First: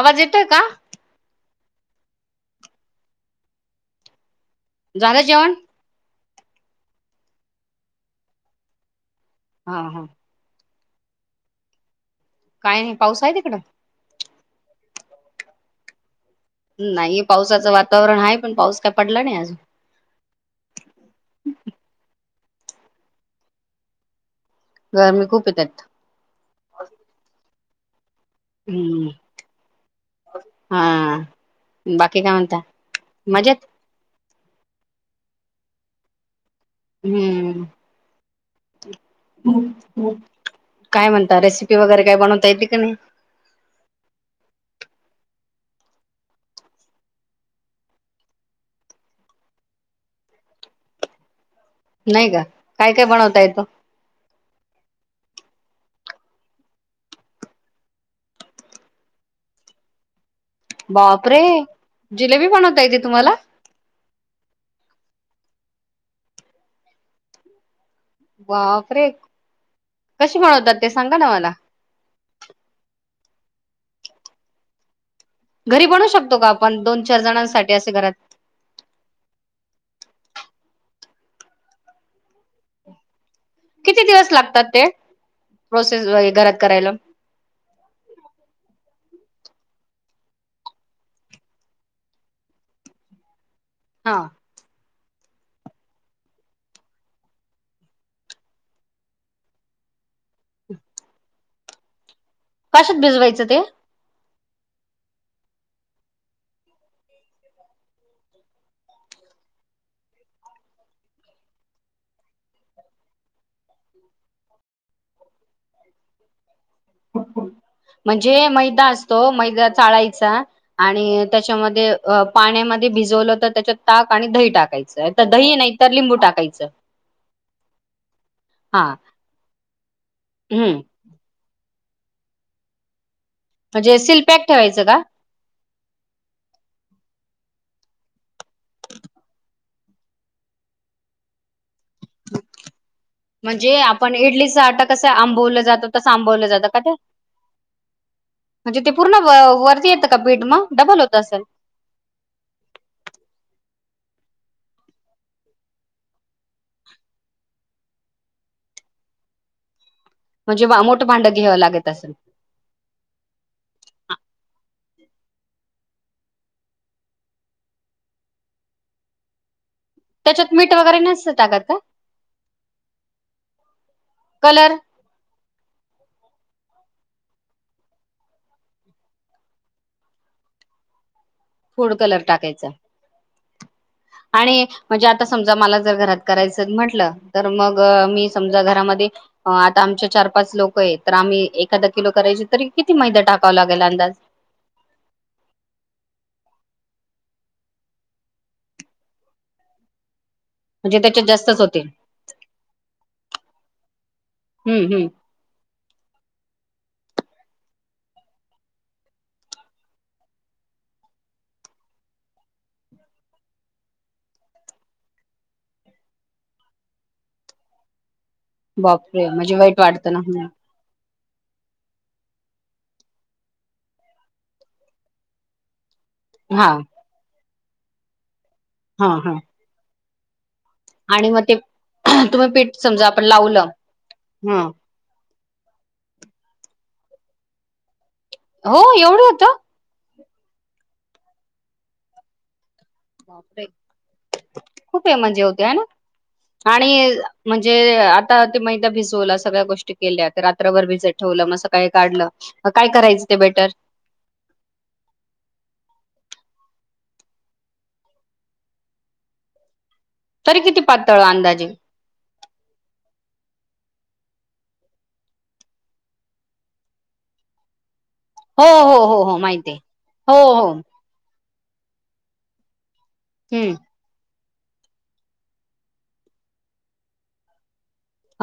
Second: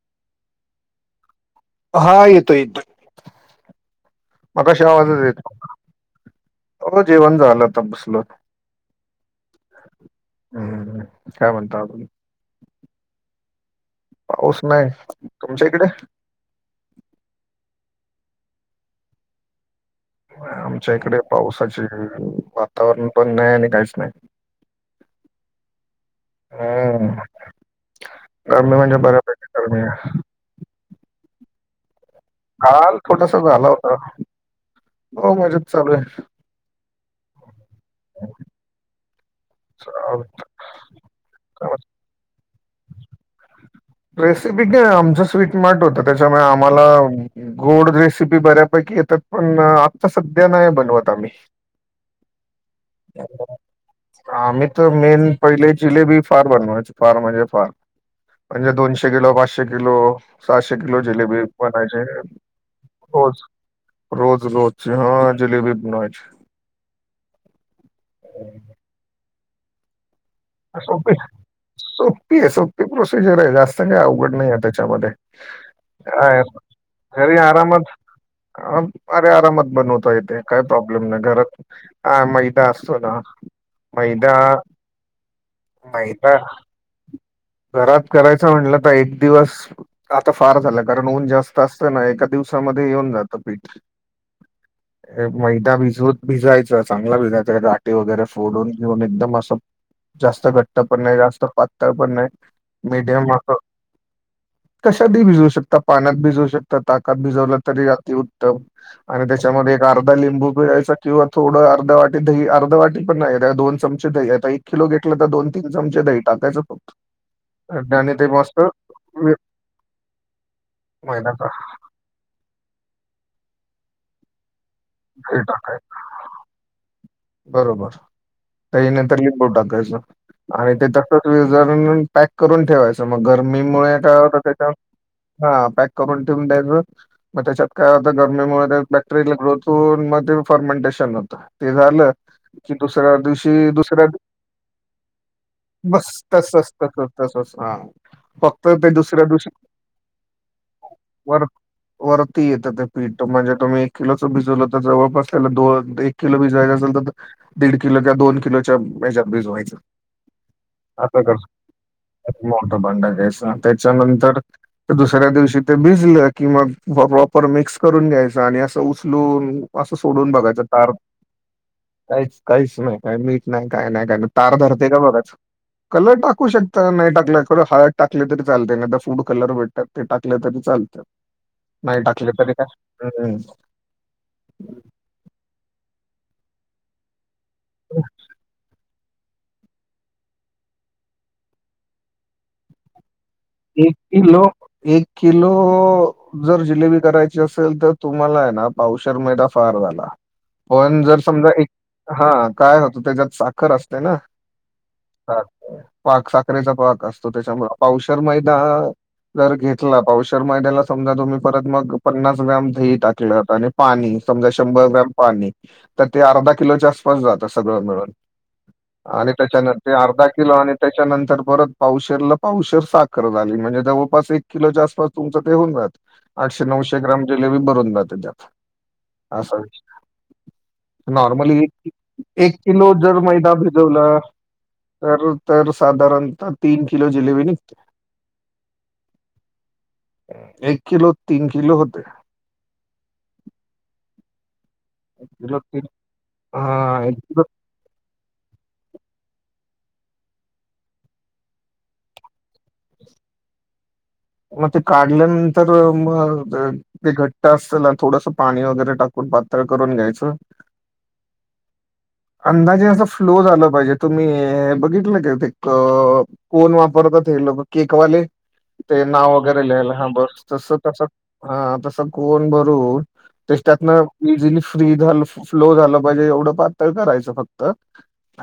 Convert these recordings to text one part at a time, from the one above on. आवाज येतोय का? हा, येतोय येतोय. मघाशी झालं आवाजच येत जेवण? नव्हता. हो, जेवण झालं आता बसलोत. हा हा. हम्म, काय म्हणता अजून? काय नाही, पाऊस आहे तिकडं? पाऊस नाही, तुमच्या इकडे? नाही, पावसाचं वातावरण आहे पण पाऊस काय पडला नाही अजून. आमच्या इकडे, पावसाचे वातावरण पण नाही आणि काहीच नाही. गर्मी खूप येतात. हम्, गर्मी म्हणजे हम्म बऱ्यापैकी गर्मी आहे. हा, बाकी काय म्हणता मजेत? ह, हो मजेत चालू आहे. हम्म. चालेल. काय म्हणता, रेसिपी वगैरे काय बनवता येते का नाही? रेसिपी काय आमचं स्वीट मार्ट होतं त्याच्यामुळे आम्हाला गोड रेसिपी बऱ्यापैकी येतात पण आता सध्या नाही बनवत आम्ही. नाही का? काय काय बनवता येतो? आम्ही तर मेन पहिले जिलेबी फार बनवायचो फार म्हणजे फार. म्हणजे दोनशे किलो, पाचशे किलो सहाशे किलो बापरे जिलेबी बनायचे जिलेबी बनवता येते तुम्हाला? रोज. रोज रोजची हां जलेबी बनवायची. बापरे! कशी बनवतात ते सांगा ना मला? सोप्पी आहे सोप्पी प्रोसिजर आहे जास्त काही अवघड नाही आहे त्याच्यामध्ये. घरी बनवू शकतो काय का आपण दोन चार घरी जणांसाठी असे आरामात घरात? अरे आरामात बनवता येतेे काय प्रॉब्लेम नाही. घरात आ मैदा असतो ना किती दिवस मैदा लागतात ते प्रोसेस वैगेरे मैदा घरात करायला? घरात करायचं म्हटलं तर एक दिवस आता फार झालं, कारण ऊन जास्त असतं ना एका दिवसामध्ये येऊन जातं पीठ. हां. [inaudible] मैदा भिजवत भिजायचं चांगला भिजायचं गाठी वैगेरे फोडून घेऊन एकदम असं जास्त घट्ट पण नाही जास्त पातळ पण नाही कशात मिडियम भिजवायचं अस ते? कशातही भिजवू शकता पाण्यात भिजवू शकता, ताकात भिजवला तरी अती उत्तम. आणि त्याच्यामध्ये एक अर्धा लिंबू पिळायचा किंवा थोडं अर्धा वाटी दही अर्ध वाटी पण नाही त्या दोन चम चे दही आता एक किलो घेतलं तर दोन तीन चमचे दही टाकायचं फक्त. आणि ते म्हणजे मस्त मैदा असतो वे मैदा चाळायचा आणि मैदा का- त्याच्यामध्ये अ पाण्यामध्ये भिजवलं तर त्याच्यात ताक आणि दही टाकाय च तर दही नाही तर लिंबू टाकायचं. बरोबर हा दही नाहीतर लिंबू टाकायचं आणि हम्म ते तर [unintelligible] पॅक करून ठेवायचं मग गरमीमुळे म्हणजे काय होत सिलपॅक त्याच ठेवायचं का हां पॅक करून ठेऊन द्यायचं. मग त्याच्यात काय होतां गरमीमुळे बॅक्टेरियल ग्रोथ मग ते फर्मेंटेशन होतं. ते झालं की दुसऱ्या दिवशी, म्हणजे दुसऱ्या, आपण इडलीचा आटा कसं आंबवलं जातं तसं मस्त आंबवलं अस जातं का ते तसच हां फक्त म्हणजे ते पूर्ण दुसऱ्या दिवशी वरती येतं का पिठ मग डबल होत असेल? वर वरती येतं ते पीठ म्हणजे तुम्ही एक किलोचं भिजवलं तर जवळपास त्याला दोन एक किलो भिजवायचं असेल तर दीड किलोच्या दोन किलोच्या ह्याच्यात भिजवायचं. म्हणजे मोठं भांडं घ्यावं लागत असलं? मोठं भांडा घ्यायच त्याच्यानंतर तर दुसऱ्या दिवशी ते भिजलं किंवा प्रॉपर मिक्स करून घ्यायचं आणि असं उचलून असं सोडून बघायचं तार अस टाकत का? काहीच काहीच नाही काय मीठ नाही काय नाही काय नाही तार कलर धरते का बघाच. कलर टाकू शकता नाही टाकला करु हळद टाकली तरी चालते एकदा फूड कलर भेटतात ते टाकलं तरी चालतं. [inaudible] फूड कलर टाकायचा, आणि म्हणजे आता आता समजा मला जर घरात करायचं म्हंटलं, तर मग मी समजा घरामध्ये आता आमचे चार पाच लोक आहेत, तर आम्ही एखादा किलो करायचे तरी किती मैदा टाकावं लाग एक किलो, एक किलो. जर जिलेबी करायची असेल तर तुम्हाला आहे ना, पावशल मैदा फार झाला. म्हणजे पण जर त्याच्यात समजा जास्तच एक, होतील हा काय होतं त्याच्यात साखर असते ना. हम्म हम्म पाक साखरेचा पाक असतो त्यांच्यामुळ, पावशर मैदा. जर घेतला. पावशर मैद्याला समजा, तुम्ही परत मग पन्नास ग्राम दही टाकलंत आणि पाणी समजा शंभर ग्रॅम पाणी, तर ते अर्धा किलोच्या आसपास जातं सगळं मिळून. बापरे आणि म्हणजे त्याच्यानंतर वाईट ते वाटतं ना अर्धा हम्म. किलो आणि त्याच्यानंतर परत पावशरला पावशर. साखर झाली. म्हणजे जवळपास एक किलोच्या आसपास तुमचं ते होऊन जात आठशे हा नऊशे ग्रॅम जिलेबी भरुन जाते त्यात. हा हा असा विषय आहे. आणि मग ते नॉर्मली, तुम्ही एक पीठ किलो समजा जर आपण मैदा लावलं भिजवला ह तर, तर साधारणतः तीन किलो जिलेबी निघते. हो, एवढं होत? एक किलोत, तीन किलो होते. खूप हे एक म्हणजे किलो होते आहे ना. तीन आणि हां, एक किलो म्हण जे आता ते मैदा भिजवला, सगळ्या गोष्टी केल्या. रात्रभर भिजत ठेवलं. मग सकाळी काढलं. काय करायचं ते बेटर? मग ते काढल्यानंतर मग ते ते घट्ट असतं ना, थोडस पाणी वगैरे टाकून पातळ करून घ्यायचं. तरी किती पातळ अंदाजे? अंदाजे असं फ्लो झाला पाहिजे. तुम्ही बघितलं का ते कप कोण वापरतात हे लोक, केकवाले. हो हो ते हो नाव हो वगैरे माहिती आहे. लिहायला. हा बर हो हो तसं तसं. हा तसा कोण भरून तेच हम्म त्यातन इझिली फ्री झालं, फ्लो झालं पाहिजे. एवढं पातळ करायचं फक्त.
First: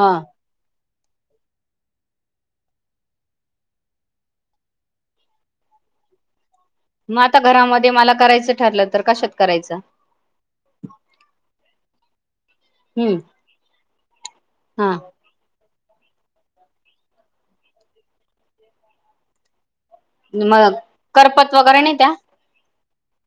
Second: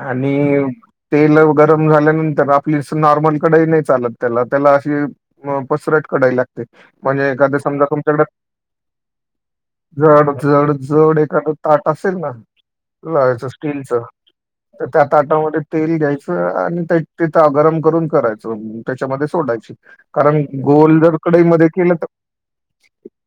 हा तेल गरम झाल्यानंतर, आपली नॉर्मल कढई नाही चालत त्याला. त्याला अशी म पसरट कढई लागते. मग म्हणजे आता एखाद्या समजा घरामध्ये मला तुमच्याकडे करायचं ठरलं तर कशात करायचं? जड, जड, जड एखादं ताट असेल ना हम्म लावायच स्टीलच, तर हा त्या ताटामध्ये तेल घ्यायचं आणि ते तिथं गरम करून करायचं. त्याच्यामध्ये सोडायची. कारण मग गोल जर करपत कडईमध्ये वगैरे केलं नाही तर त्या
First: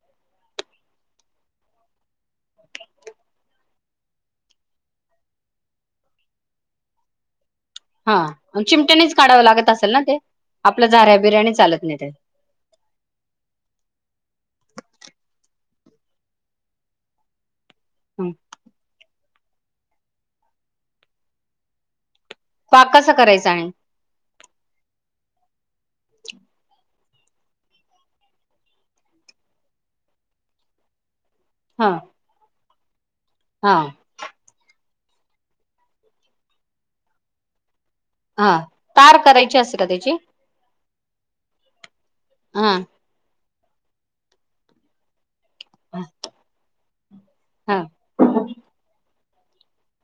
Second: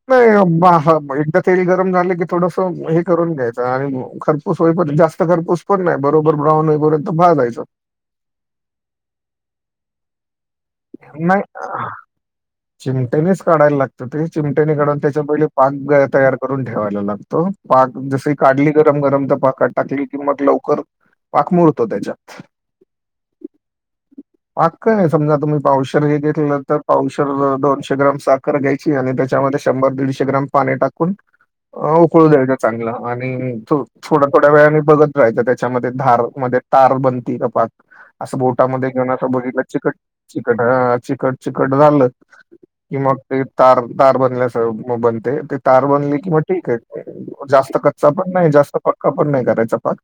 नाही बाहा एकदा तेल गरम झालं, की थोडसं हे करून घ्यायचं. आणि खरपूस होई पर्यंत, जास्त खरपूस पण नाही, बरोबर ब्राऊन होईपर्यंत भाजायचं. हा, चिमट्यानीच काढावं लागत असेल ना ते? आपलं झाऱ्या नाही, बिऱ्याने चालत हा नाही ते चिमट्यानीच काढायला लागतं ते, चिमट्यानी काढून त्याच्या पहिली पाक तयार करून ठेवायला लागतो. पाक हं जसी काढली, गरम गरम तर पाकात टाकली कि मग लवकर पाक मुरतो त्याच्यात. पाक कसा करायचा आणि? पाक काय? समजा तुम्ही पावशर हे घेतलं तर पावशर, दोनशे ग्राम साखर घ्यायची आणि त्याच्यामध्ये शंभर दीडशे ग्रॅम पाणी टाकून अ हा उकळू द्यायचा चांगला आणि हा थो थोड्या थोड्या वेळा बघत राहायचं. त्याच्यामध्ये धार मध्ये तार बनती कपात. असं हा बोटामध्ये घेऊन तार असं करायची बघितलं असते का चिकट त्याची चिकट हा, चिकट चिकट झालं हा कि मग ते तार. तार बनल्यासं बनते. ते तार हा बनली कि मग ठीक आहे. जास्त क कच्च पण नाही जास्त पक्का पण नाही करायचा पाक.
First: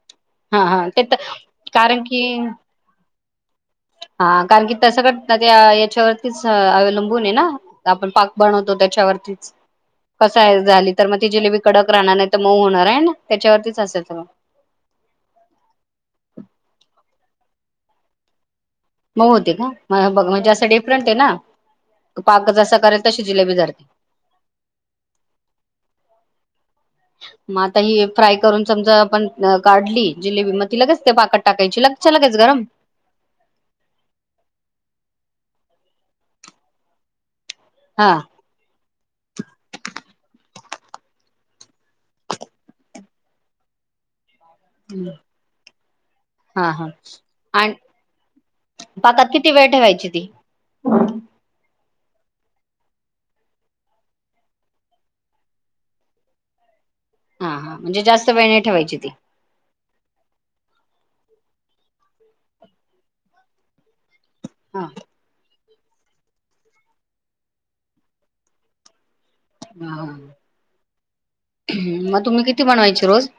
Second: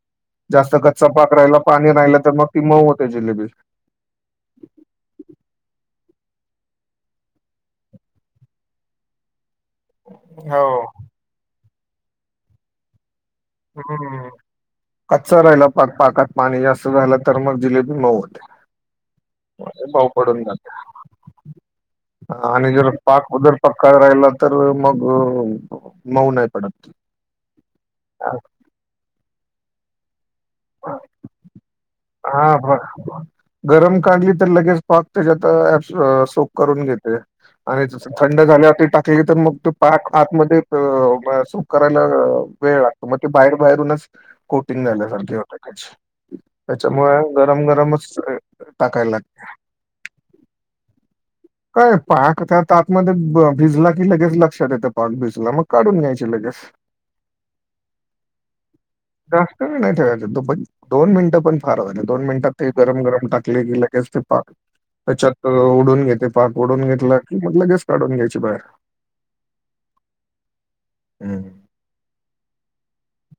हा जास्त हा ते कच्चा तर पाक राहिला, पाणी कारण राहिला, की तर मग ती मऊ होते जिलेबी. हा कारण की तसं कट त ना त्या याच्यावर तेच अवलंबून आहे ना? आपण पाक बनवतो त्याच्यावरतीच. कसा आहे हो झाली तर मग ती जिलेबी कडक राहणार आहे नाहीतर मऊ होणार आहे ना? त्याच्यावरतीच असेल सगळं. हम्म. कच्चा राहिला पाक, पाकात पाणी जास्त झालं तर मग जिलेबी मऊ होते. मऊ होते का? मऊ मग बघ, पडून म्हणजे जाते असं डिफरंट आहे ना? पाक आणि जसा जर करेल तशी पाक जिलेबी उदर धरते. पक्का राहिला तर मग, मऊ नाही पडत. मग आता ही फ्राय करून समजा आपण काढली जिलेबी, मग ति लगेच ते पाकात टाकायची. लगे हा [unintelligible] गरम काढली तर लगेच पाक त्याच्यात ऍब्स- सोक करून घेते. आणि तसं हा थंड झाल्यावर टाकली तर मग तो पाक आतमध्ये सुप करायला वेळ लागतो, मग ते बाहेर बाहेरूनच कोटिंग झाल्यासारखी होते कच्ची हा हा त्याच्यामुळे गरम आणि गरमच टाकायला पाकात लागते. किती वेळ ठेवायची ती? काय पाक त्यातं आतमध्ये भिजला की लगेच लक्षात येत पाक भिजला. मग काढून घ्यायचे लगेच. [inaudible] हा हा. म्हणजे जास्त वेळ नाही ठेवायची ती. जास्त नाही ना ठेवायचं. दुप- दोन मिनिटं पण फार झाली. दोन मिनिटात ते गरम गरम टाकले की लगेच ते पाक हा त्याच्यात ओढून घेते. पाक ओढून घेतला की मग लगेच काढून घ्यायची बाहेर. ह. हं. मग तुम्ही किती बनवायची रोज?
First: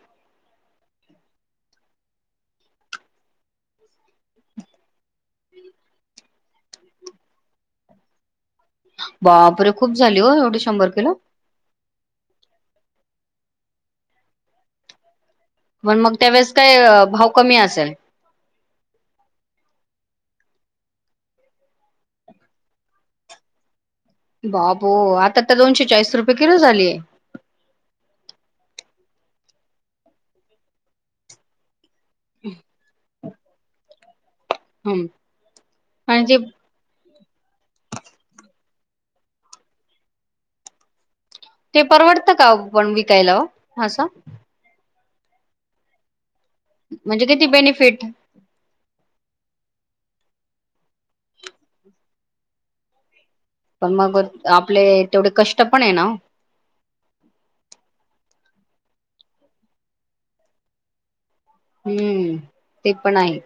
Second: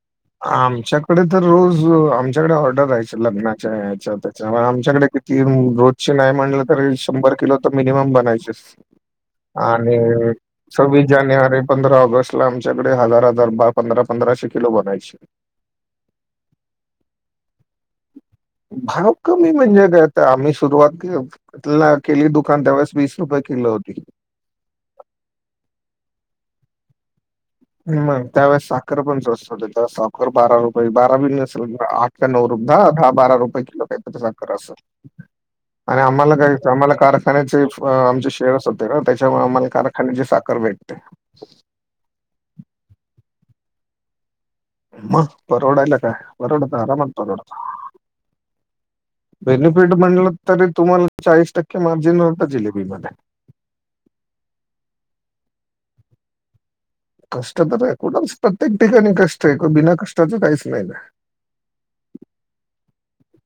आमच्याकडे तर रोज. आमच्याकडे ऑर्डर राहायची लग्नाच्या याच्या-त्याच्या आमच्याकडे ती रोजची नाही म्हणलं तरी, शंभर किलो तर मिनिमम बनायचे. बापरे खूप आणि झाली हो एवढी शंभर सव्वीस किलो जानेवारी पंधरा ऑगस्ट ला आमच्याकडे हजार-हजार बा पंधरा-पंधराशे किलो बनायचे. मण मग त्यावेळेस काय भाव कमी आसल. भाव कमी म्हणजे काय आता आम्ही सुरुवात के केली दुकान त्यावेळेस वीस रुपये किलो होती. बाबो! आता तर दोनशे चाळीस रुपये किलो झालीय. मग त्यावेळेस साखर पण स्वस्त होती, तेव्हा साखर बारा रुपये, बारा बी नसल, आठ नऊ रुपय, दा-दहा बारा रुपये किलो का साखर असं हम्म आणि आम्हाला काय आम्हाला कारखान्याचे अं आमचे शेअर्स होते ना, त्याच्यामुळे आम्हाला कारखान्याची साखर भेटते. ते परवडतं का हो? पण विकायला हो? असं. मग परवडायला काय? परवडतं. आरामात म्हणजे किती परवडतं. बेनिफिट बेनिफिट म्हणलं तरी तुम्हाला चाळीस टक्के मार्जिन होतं जिलेबी मध्ये. पण मग आपले तेवढे कष्ट पण आहे ना हो. कष्ट तर आहे. कुठंच प्रत्येक ठिकाणी कष्ट आहे. क बिना कष्टाचं काहीच नाही. हम्म. ते पण आहे.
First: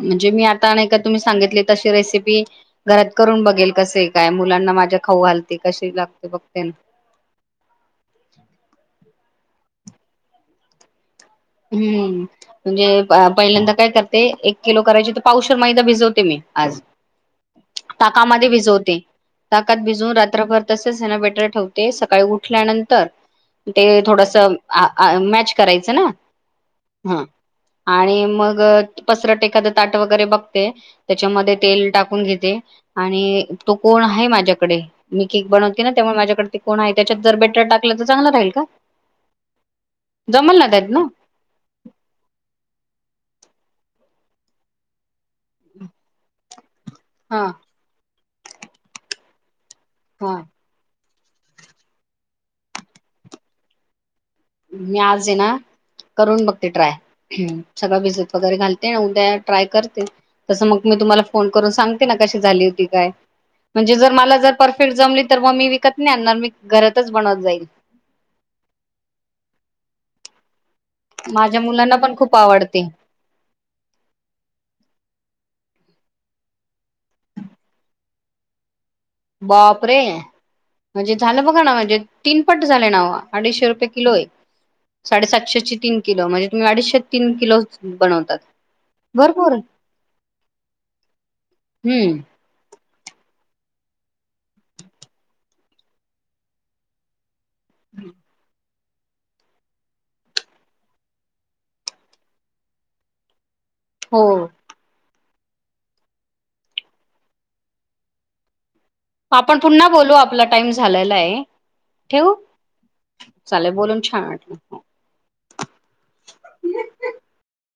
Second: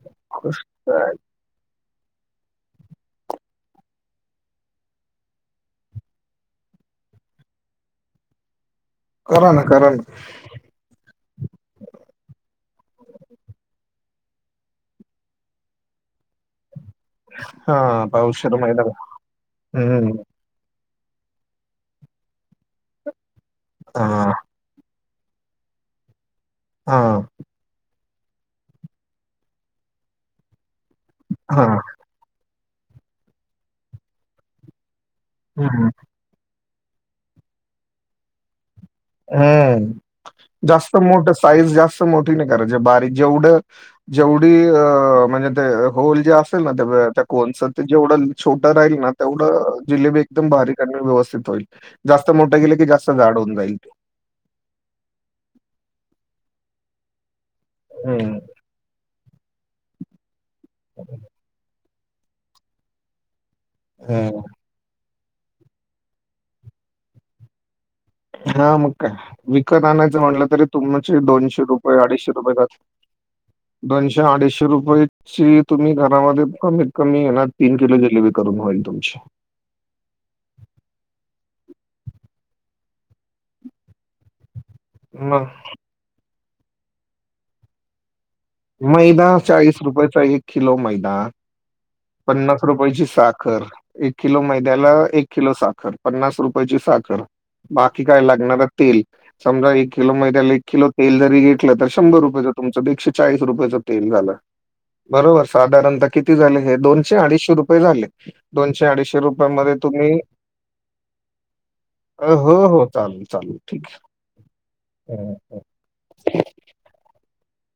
म्हणजे मी आता नाय कष्ट का आहे. तुम्ही सांगितले तशी रेसिपी घरात करून बघेल कसं काय मुलांना माझ्या खाऊ घालते कशी लागते बघते ना करा ना करा ना हम्म म्हणजे पहिल्यांदा काय करते एक किलो करायचे तर पावशेर मैदा भिजवते मी आज हा ताकामध्ये पावशेर मैदा भिजवते ताकात हम्म भिजवून रात्रभर तसच बेटर ठेवते सकाळी उठल्यानंतर ते हा थोडंसं मॅच करायचं ना? हा आणि मग पसरट एखादं ताट वगैरे बघते. त्याच्यामध्ये हा तेल टाकून घेते आणि तो कोण आहे माझ्याकडे मी केक बनवते हम्म ना त्यामुळे माझ्याकडे ते कोण आहे त्याच्यात जर बेटर टाकलं तर चांगलं राहील का? हम्म जमल ना त्यात जास्त ना मोठ साईज जास्त मोठी नाही करायची बारीक जेवढं जेवढी अ म्हणजे ते होल जे असेल ना तेच त्या हा कोनच ते जेवढं छोटा राहील ना तेवढं जिलेबी हा एकदम भारी व्यवस्थित होईल जास्त मोठे गेले की जास्त जाड होऊन जाईल. मी आज ना करून बघते ट्राय सगळं भिजत हं. वगैरे घालते. उद्या ट्राय करते तसं मग मी तुम्हाला फोन करून सांगते ना कशी झाली होती काय म्हणजे जर मला हं. जर परफेक्ट जमली तर मग मी विकत नाही आणणार मी घरातच बनवत जाईल. हा मग काय विकत आणायचं म्हटलं तरी तुमचे माझ्या दोनशे मुलांना रुपये पण अडीचशे खूप रुपये जातील. आवडते दोनशे अडीचशे रुपये तुम्ही घरामध्ये कमीत कमी हेना तीन किलो जिलेबी करून होईल तुमची बापरे म्हणजे झालं बघा ना म्हणजे तीन पट झाले ना अडीचशे रुपये किलो आहे. मग साडेसातशे ची तीन किलो म्हणजे तुम्ही अडीशेचत तीन किलो बनवतात. मैदा भरपूर चाळीस रुपयाचा एक किलो मैदा. हम्म पन्नास रुपयाची साखर. एक किलो मैद्याला एक किलो साखर पन्नास रुपयाची साखर बाकी काय लागणार. तेल समजा एक किलो मैद्याला एक किलो तेल जरी घेतलं तर शंभर रुपयाचं तुमचं एकशे चाळीस रुपयाचं. ते झालं हो बरोबर साधारणतः किती झाले? दोशे अडीचशे रुपये झाले दोनशे अडीचशे आपण पुन्हा बोलू आपला टाइम झालेला आहे. ठेवू अ हो हो चालेल चालेल ठीक बोलून छान वाटलं. आहे.